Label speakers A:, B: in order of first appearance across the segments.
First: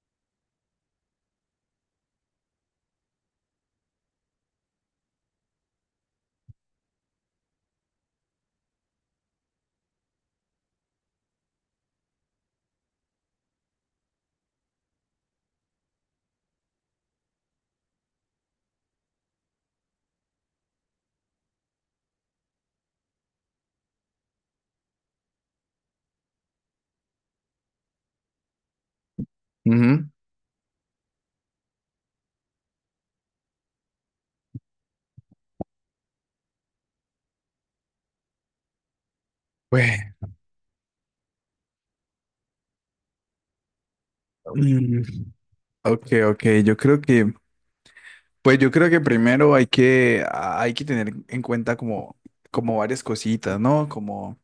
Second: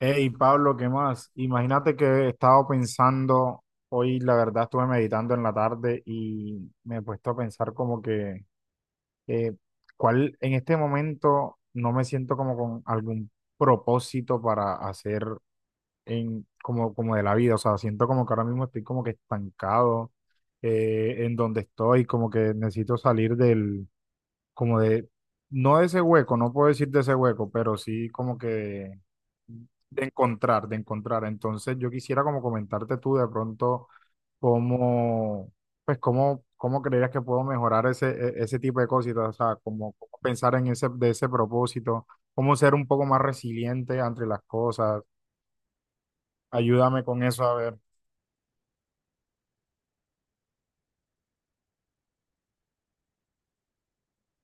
A: Hey, Pablo, ¿qué más? Imagínate que he estado pensando, hoy la verdad estuve meditando en la tarde y me he puesto a pensar como que, eh, ¿cuál en este momento no me siento como con algún propósito para hacer en, como de la vida? O sea, siento como que ahora mismo estoy como que estancado en donde estoy, como que necesito salir del, como de, no de ese hueco, no puedo decir de ese hueco, pero sí como que de
B: Ujú.
A: encontrar, de encontrar. Entonces, yo quisiera como comentarte tú de pronto cómo, pues cómo, cómo creerías que puedo mejorar ese, ese tipo de cositas, o sea, cómo,
B: Pues,
A: cómo pensar en ese, de ese propósito, cómo ser un poco más resiliente ante las
B: mm,
A: cosas.
B: ok, ok, yo creo
A: Ayúdame con eso, a ver.
B: pues yo creo que primero hay que tener en cuenta como, como varias cositas, ¿no?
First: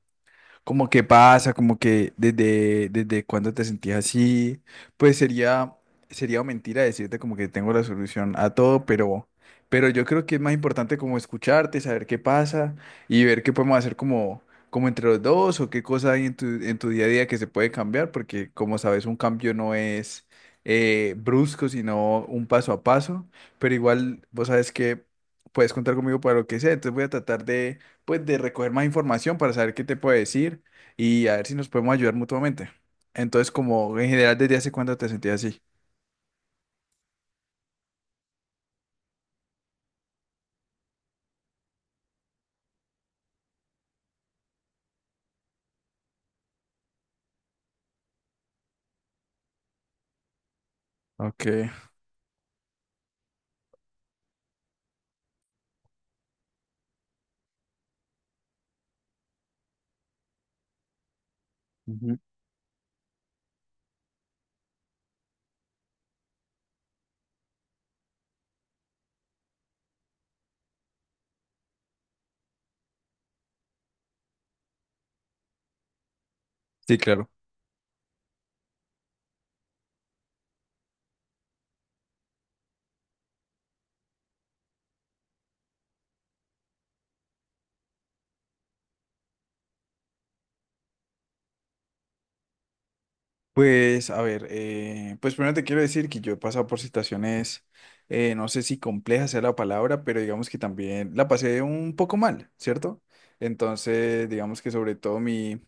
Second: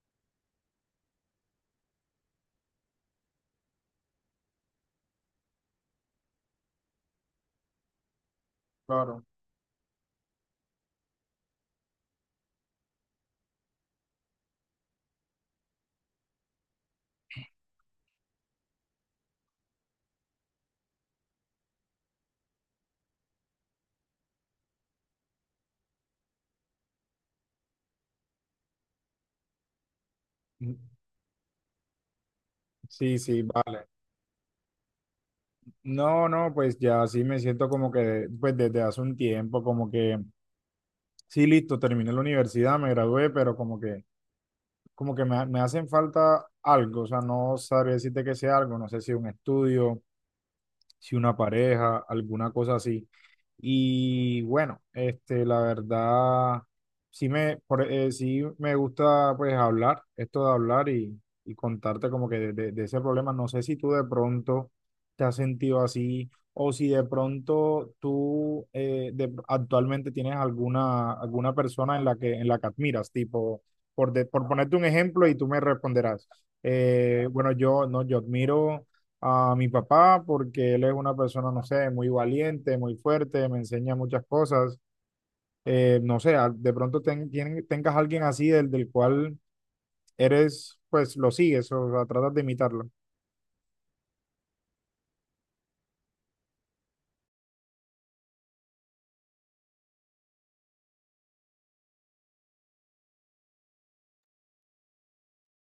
B: Como qué pasa, como que desde cuándo te sentías así, pues sería, sería mentira decirte como que tengo la solución a todo,
A: Claro.
B: pero yo creo que es más importante como escucharte, saber qué pasa y ver qué podemos hacer como, como entre los dos o qué cosa hay en tu día a día que se puede cambiar, porque como sabes, un cambio no es brusco, sino un paso a paso, pero igual vos sabes que puedes contar conmigo para lo que sea, entonces voy a tratar de pues de recoger más información para saber qué te puede decir
A: Mm.
B: y a ver si nos podemos ayudar mutuamente.
A: Sí, sí,
B: Entonces,
A: vale.
B: como en general, ¿desde hace cuánto te sentías así?
A: No, no, pues ya sí me siento como que, pues desde hace un tiempo, como que, sí, listo, terminé la universidad, me gradué, pero como que me hacen falta algo, o sea, no sabría decirte que sea algo, no sé si un estudio, si una
B: Ok.
A: pareja, alguna cosa así. Y bueno, este, la verdad, sí me, sí me gusta pues hablar, esto de hablar y contarte
B: Ujú.
A: como que de, de ese problema. No sé si tú de pronto te has sentido así o si de pronto tú actualmente tienes alguna persona en la que admiras, tipo, por ponerte un ejemplo y tú me responderás.
B: Sí, claro.
A: Bueno, yo, no, yo admiro a mi papá porque él es una persona, no sé, muy valiente, muy fuerte, me enseña muchas cosas. No sé, de pronto tengas alguien así del cual eres, pues lo sigues, o sea, tratas de imitarlo.
B: Pues, a ver, pues primero te quiero decir que yo he pasado por situaciones, no sé si compleja sea la palabra, pero digamos que también la pasé un poco mal, ¿cierto? Entonces, digamos que sobre todo mi,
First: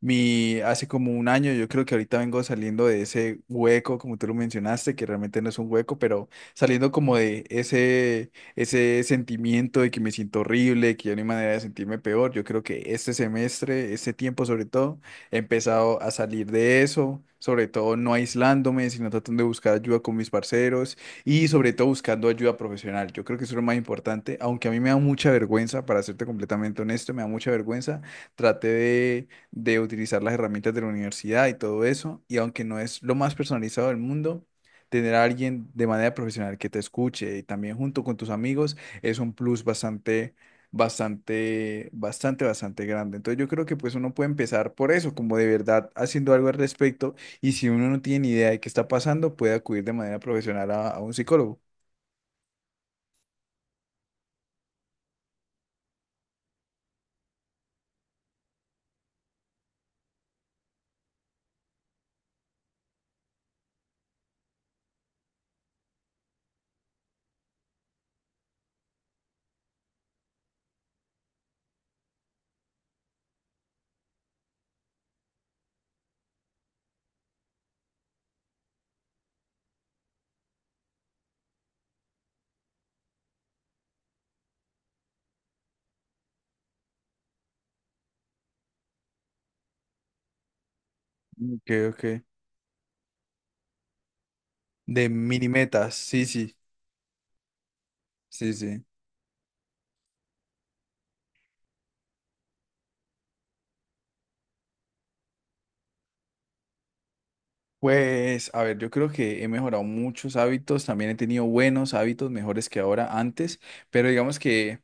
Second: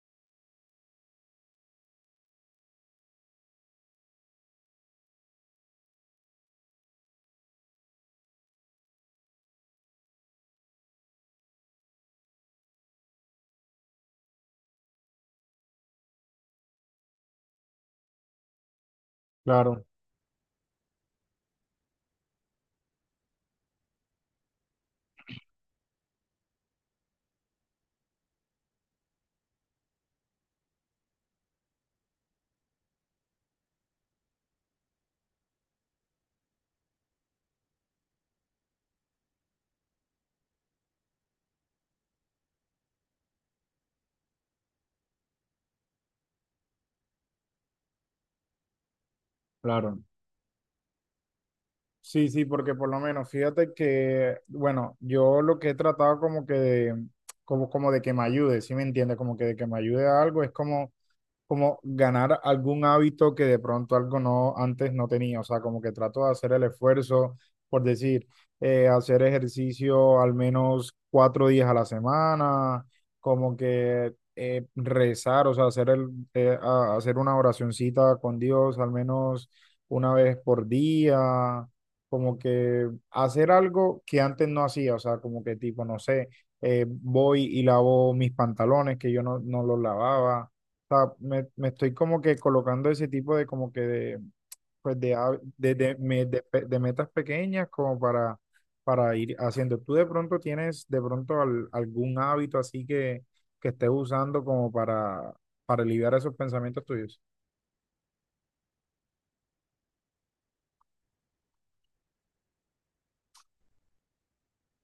B: Mi, hace como 1 año, yo creo que ahorita vengo saliendo de ese hueco, como tú lo mencionaste, que realmente no es un hueco, pero saliendo como de ese sentimiento de que me siento horrible, que ya no hay manera de sentirme peor. Yo creo que este semestre, este tiempo sobre todo, he empezado a salir de eso, sobre todo no aislándome, sino tratando de buscar
A: Claro,
B: ayuda con mis parceros y sobre todo buscando ayuda profesional. Yo creo que eso es lo más importante, aunque a mí me da mucha vergüenza, para serte completamente honesto, me da mucha vergüenza. Traté de utilizar las herramientas de la universidad y todo eso. Y aunque no es lo más personalizado del mundo, tener a alguien de manera profesional que te escuche y también junto con tus amigos es un plus bastante grande. Entonces yo creo que pues uno puede empezar por eso, como de verdad haciendo algo al respecto. Y si uno no tiene ni idea de qué está pasando, puede acudir de
A: claro.
B: manera profesional a un psicólogo.
A: Sí, sí, porque por lo menos fíjate que, bueno, yo lo que he tratado como que de, como de que me ayude, ¿sí me entiendes? Como que de que me ayude a algo es como ganar algún hábito que de pronto algo no antes no tenía, o sea, como que trato de hacer el esfuerzo, por decir, hacer ejercicio al menos 4 días a la semana, como que rezar, o sea, hacer una oracioncita con Dios al menos una vez por día, como que hacer algo que antes no hacía, o sea, como que tipo, no sé, voy y lavo mis pantalones que yo no los lavaba, sea, me
B: Ok,
A: estoy como
B: ok.
A: que colocando ese tipo de como que de, pues
B: De
A: de,
B: mini metas, sí, sí,
A: de metas pequeñas como para,
B: sí, sí.
A: ir haciendo. ¿Tú de pronto tienes de pronto algún hábito así que estés usando como para, aliviar esos pensamientos tuyos?
B: Pues, a ver, yo creo que he mejorado muchos hábitos, también he tenido buenos hábitos, mejores que ahora antes, pero digamos que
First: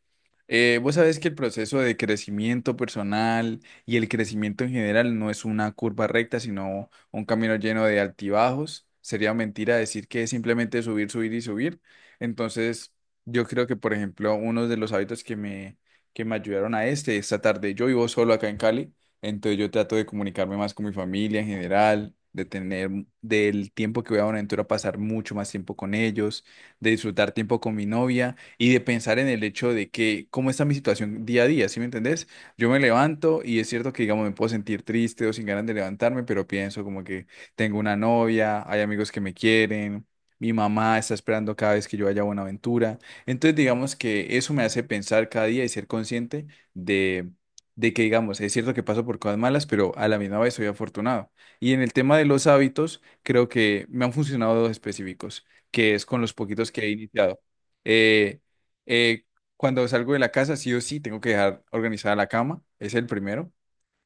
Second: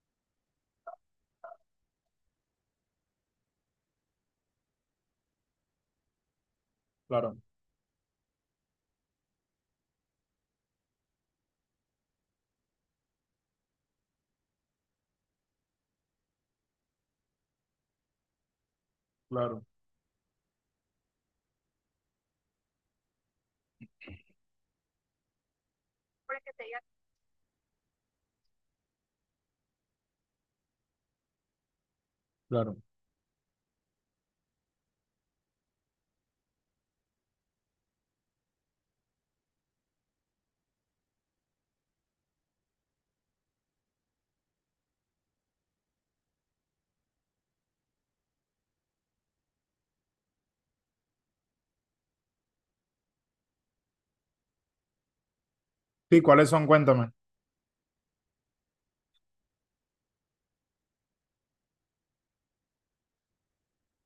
B: vos sabés que el proceso de crecimiento personal y el crecimiento en general no es una curva recta, sino un
A: Claro,
B: camino lleno de altibajos. Sería mentira decir que es simplemente subir, subir y subir. Entonces, yo creo que, por ejemplo, uno de los hábitos que me ayudaron a este, esta tarde, yo vivo solo acá en Cali. Entonces
A: claro,
B: yo trato de comunicarme más con mi familia en general, de tener del tiempo que voy a Buenaventura pasar mucho más tiempo con ellos, de disfrutar tiempo con mi novia y de pensar en el hecho de que cómo está mi situación día a día, ¿sí me entendés? Yo
A: claro.
B: me levanto y es cierto que digamos me puedo sentir triste o sin ganas de levantarme, pero pienso como que tengo una novia, hay amigos que me quieren. Mi mamá está esperando cada vez que yo vaya a Buenaventura. Entonces, digamos que eso me hace pensar cada día y ser consciente de de que digamos, es cierto que paso por cosas malas, pero a la misma vez soy afortunado. Y en el tema de los hábitos, creo que me han funcionado dos específicos, que es
A: Sí,
B: con los
A: ¿cuáles son?
B: poquitos que he
A: Cuéntame.
B: iniciado. Eh, eh, cuando salgo de la casa, sí o sí, tengo que dejar organizada la cama, es el primero.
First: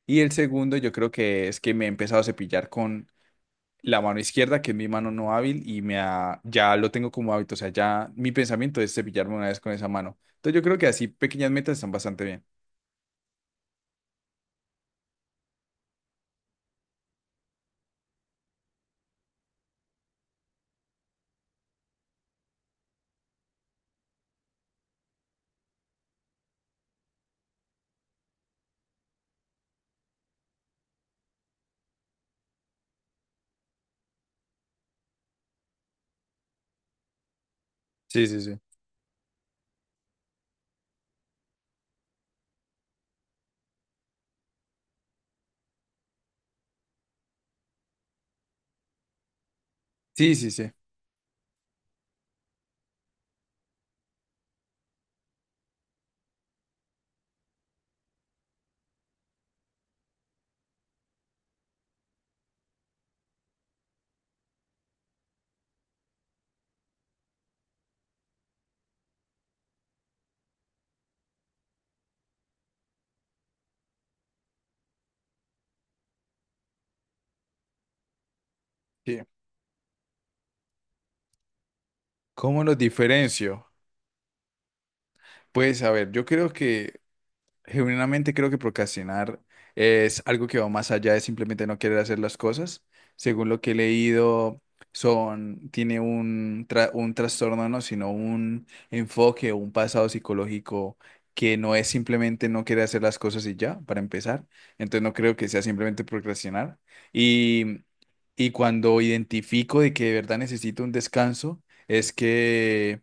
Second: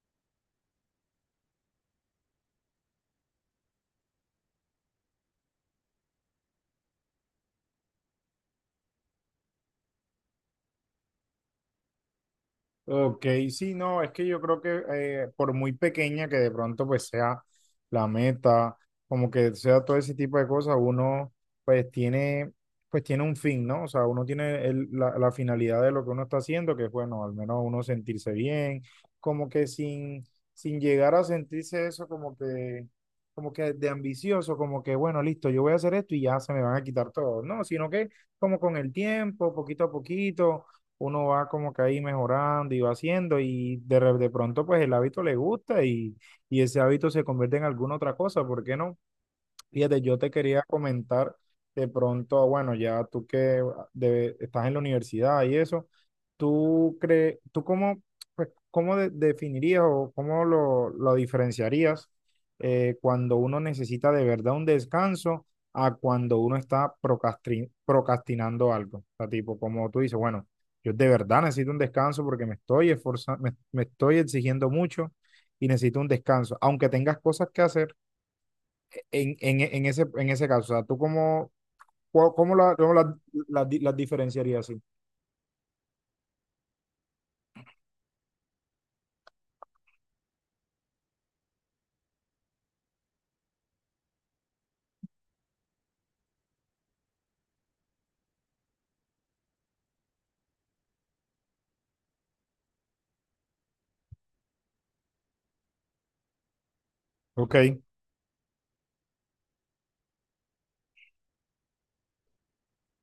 B: Y el segundo, yo creo que es que me he empezado a cepillar con la mano izquierda, que es mi mano no hábil, y ya lo tengo como hábito, o sea, ya mi pensamiento es cepillarme una vez con esa mano. Entonces yo creo que así pequeñas metas están bastante bien.
A: Ok, sí, no, es que yo creo que por muy pequeña que de pronto pues sea la meta, como que sea todo ese tipo de cosas, uno pues tiene, pues tiene un fin, ¿no? O sea, uno tiene la finalidad de lo que uno está haciendo, que es bueno, al menos uno sentirse bien, como que sin, llegar a sentirse eso como que de ambicioso, como que bueno, listo, yo voy a hacer esto y ya se me van a quitar todo, no, sino que
B: Sí, sí,
A: como
B: sí.
A: con el tiempo, poquito a poquito uno va como que ahí mejorando y va haciendo y de pronto pues el hábito le gusta y ese hábito se convierte en alguna otra cosa, ¿por qué no? Fíjate, yo te
B: Sí, sí,
A: quería
B: sí.
A: comentar de pronto, bueno, ya tú que estás en la universidad y eso, ¿tú crees, tú cómo, pues, cómo definirías o cómo lo diferenciarías cuando uno necesita de verdad un descanso a cuando uno está procrastinando algo? O sea, tipo, como tú dices, bueno, yo de verdad necesito un descanso porque me estoy esforzando, me estoy exigiendo mucho y necesito un descanso, aunque tengas cosas que hacer
B: Sí.
A: en, en ese caso, o sea, ¿tú cómo, cómo,
B: ¿Cómo los diferencio?
A: las diferenciarías así?
B: Pues a ver, yo creo genuinamente creo que procrastinar es algo que va más allá de simplemente no querer hacer las cosas. Según lo que he leído, tiene un trastorno, no, sino un enfoque o un pasado psicológico que no es simplemente no querer hacer las cosas y ya, para empezar. Entonces no creo que sea simplemente procrastinar.
A: Ok,
B: Y, y cuando identifico de que de verdad necesito un descanso, es que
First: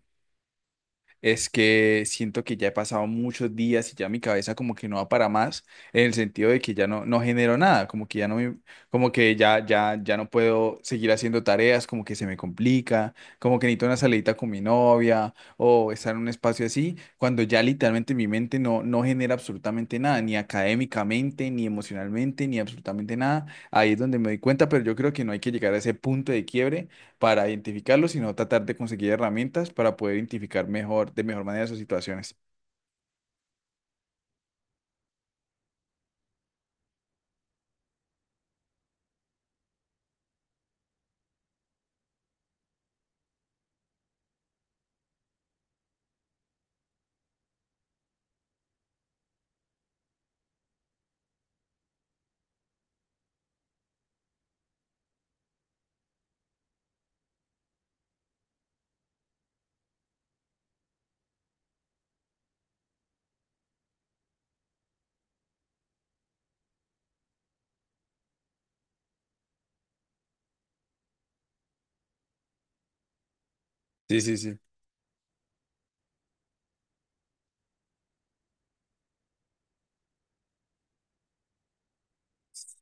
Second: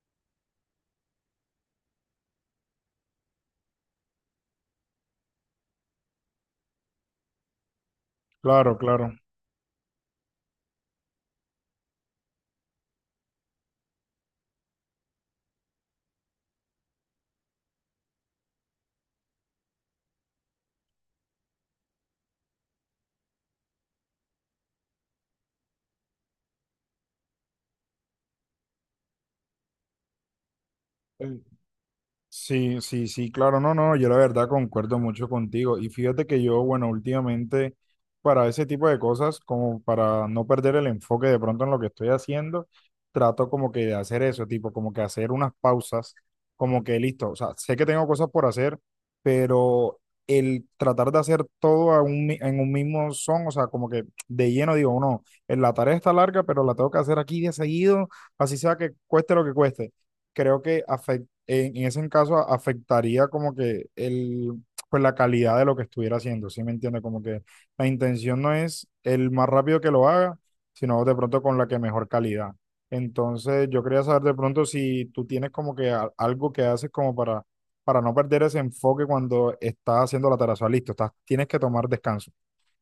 B: es que siento que ya he pasado muchos días y ya mi cabeza como que no va para más, en el sentido de que ya no genero nada, como que ya no me,
A: claro,
B: como
A: claro.
B: que ya no puedo seguir haciendo tareas, como que se me complica, como que necesito una salidita con mi novia o estar en un espacio así, cuando ya literalmente mi mente no genera absolutamente nada, ni académicamente, ni emocionalmente, ni absolutamente nada. Ahí es donde me doy cuenta, pero yo creo que no hay que llegar a ese punto de quiebre para identificarlo, sino tratar de conseguir herramientas para poder identificar mejor, de mejor manera sus situaciones.
A: Sí, sí, sí, claro, no, no, yo la verdad concuerdo mucho contigo. Y fíjate que yo, bueno, últimamente para ese tipo de cosas, como para no perder el enfoque de pronto en lo que estoy haciendo, trato como que de hacer eso, tipo, como que hacer unas pausas, como que listo, o sea, sé que tengo cosas por hacer, pero el tratar de hacer todo en un mismo son, o sea, como que de lleno digo, no, la tarea está larga, pero la tengo que hacer aquí de seguido, así sea que cueste lo que cueste creo que afec- en ese caso a- afectaría como que el, pues la calidad de lo que estuviera haciendo, ¿sí me entiende? Como que la intención no es el más rápido que lo haga, sino de pronto con la que mejor calidad. Entonces, yo quería
B: Sí,
A: saber de
B: sí, sí.
A: pronto si tú tienes como que algo que haces como para, no perder ese enfoque cuando estás haciendo la tarea. O sea, listo, estás, tienes que tomar descanso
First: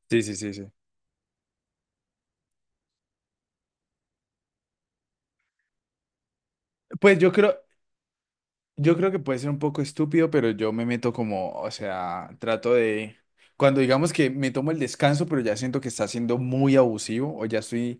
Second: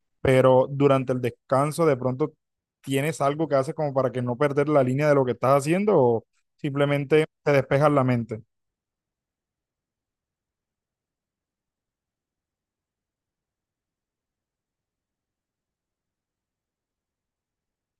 B: Sí, sí, sí, sí.
A: pero durante el descanso de pronto tienes algo que haces como para que no perder la línea de lo que estás haciendo o
B: Pues
A: simplemente
B: yo
A: te
B: creo,
A: despejas la mente.
B: yo creo que puede ser un poco estúpido, pero yo me meto como, o sea, trato de, cuando digamos que me tomo el descanso, pero ya siento que está siendo muy abusivo o ya estoy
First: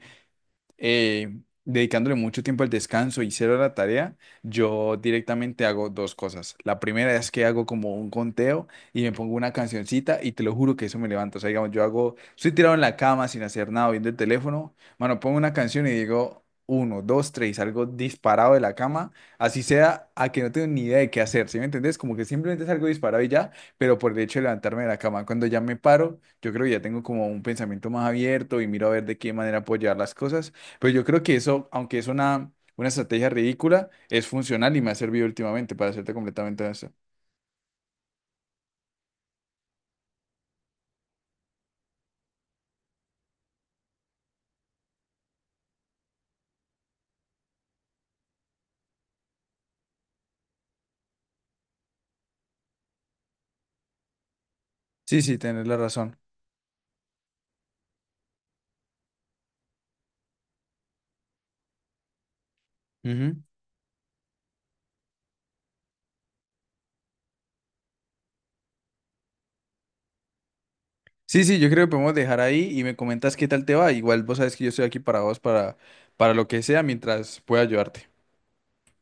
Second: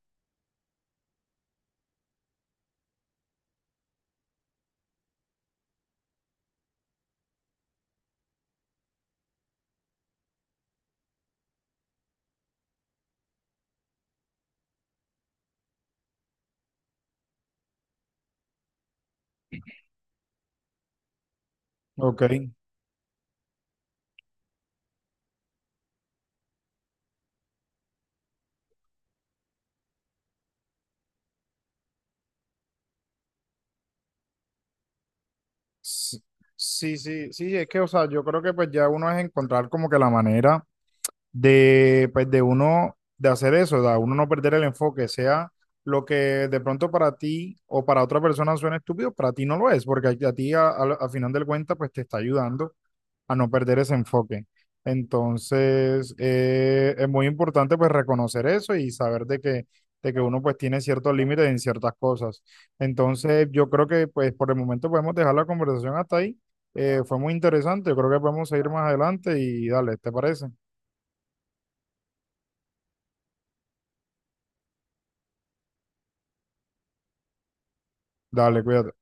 B: eh, dedicándole mucho tiempo al descanso y cero a la tarea, yo directamente hago dos cosas. La primera es que hago como un conteo y me pongo una cancioncita y te lo juro que eso me levanta. O sea, digamos, yo hago, estoy tirado en la cama sin hacer nada, viendo el teléfono, mano, pongo una canción y digo... Uno, dos, tres, algo disparado de la cama, así sea a que no tengo ni idea de qué hacer, ¿sí me entendés? Como
A: Ok.
B: que simplemente salgo disparado y ya, pero por el hecho de levantarme de la cama, cuando ya me paro, yo creo que ya tengo como un pensamiento más abierto y miro a ver de qué manera puedo llevar las cosas pues yo creo que eso, aunque es una estrategia ridícula, es funcional y me ha servido últimamente para hacerte
A: S-
B: completamente honesto.
A: Sí, sí, sí, es que, o sea, yo creo que pues ya uno es encontrar como que la manera de, pues de uno, de hacer eso, de uno no perder el enfoque, sea lo que de pronto para ti o para otra persona suena estúpido, para ti no lo es, porque a ti al final del cuenta pues te está ayudando a no perder ese enfoque.
B: Sí, sí, tenés la
A: Entonces,
B: razón.
A: es muy importante pues reconocer eso y saber de que uno pues tiene ciertos límites en ciertas cosas.
B: Ujú.
A: Entonces, yo creo que pues por el momento podemos dejar la conversación hasta ahí. Fue muy interesante, yo creo que podemos seguir más adelante y dale, ¿te parece?
B: Sí, sí, yo creo que podemos dejar ahí y me comentas qué tal te va. Igual vos sabes que yo estoy aquí para vos, para lo que sea, mientras pueda ayudarte.
A: Dale, cuídate.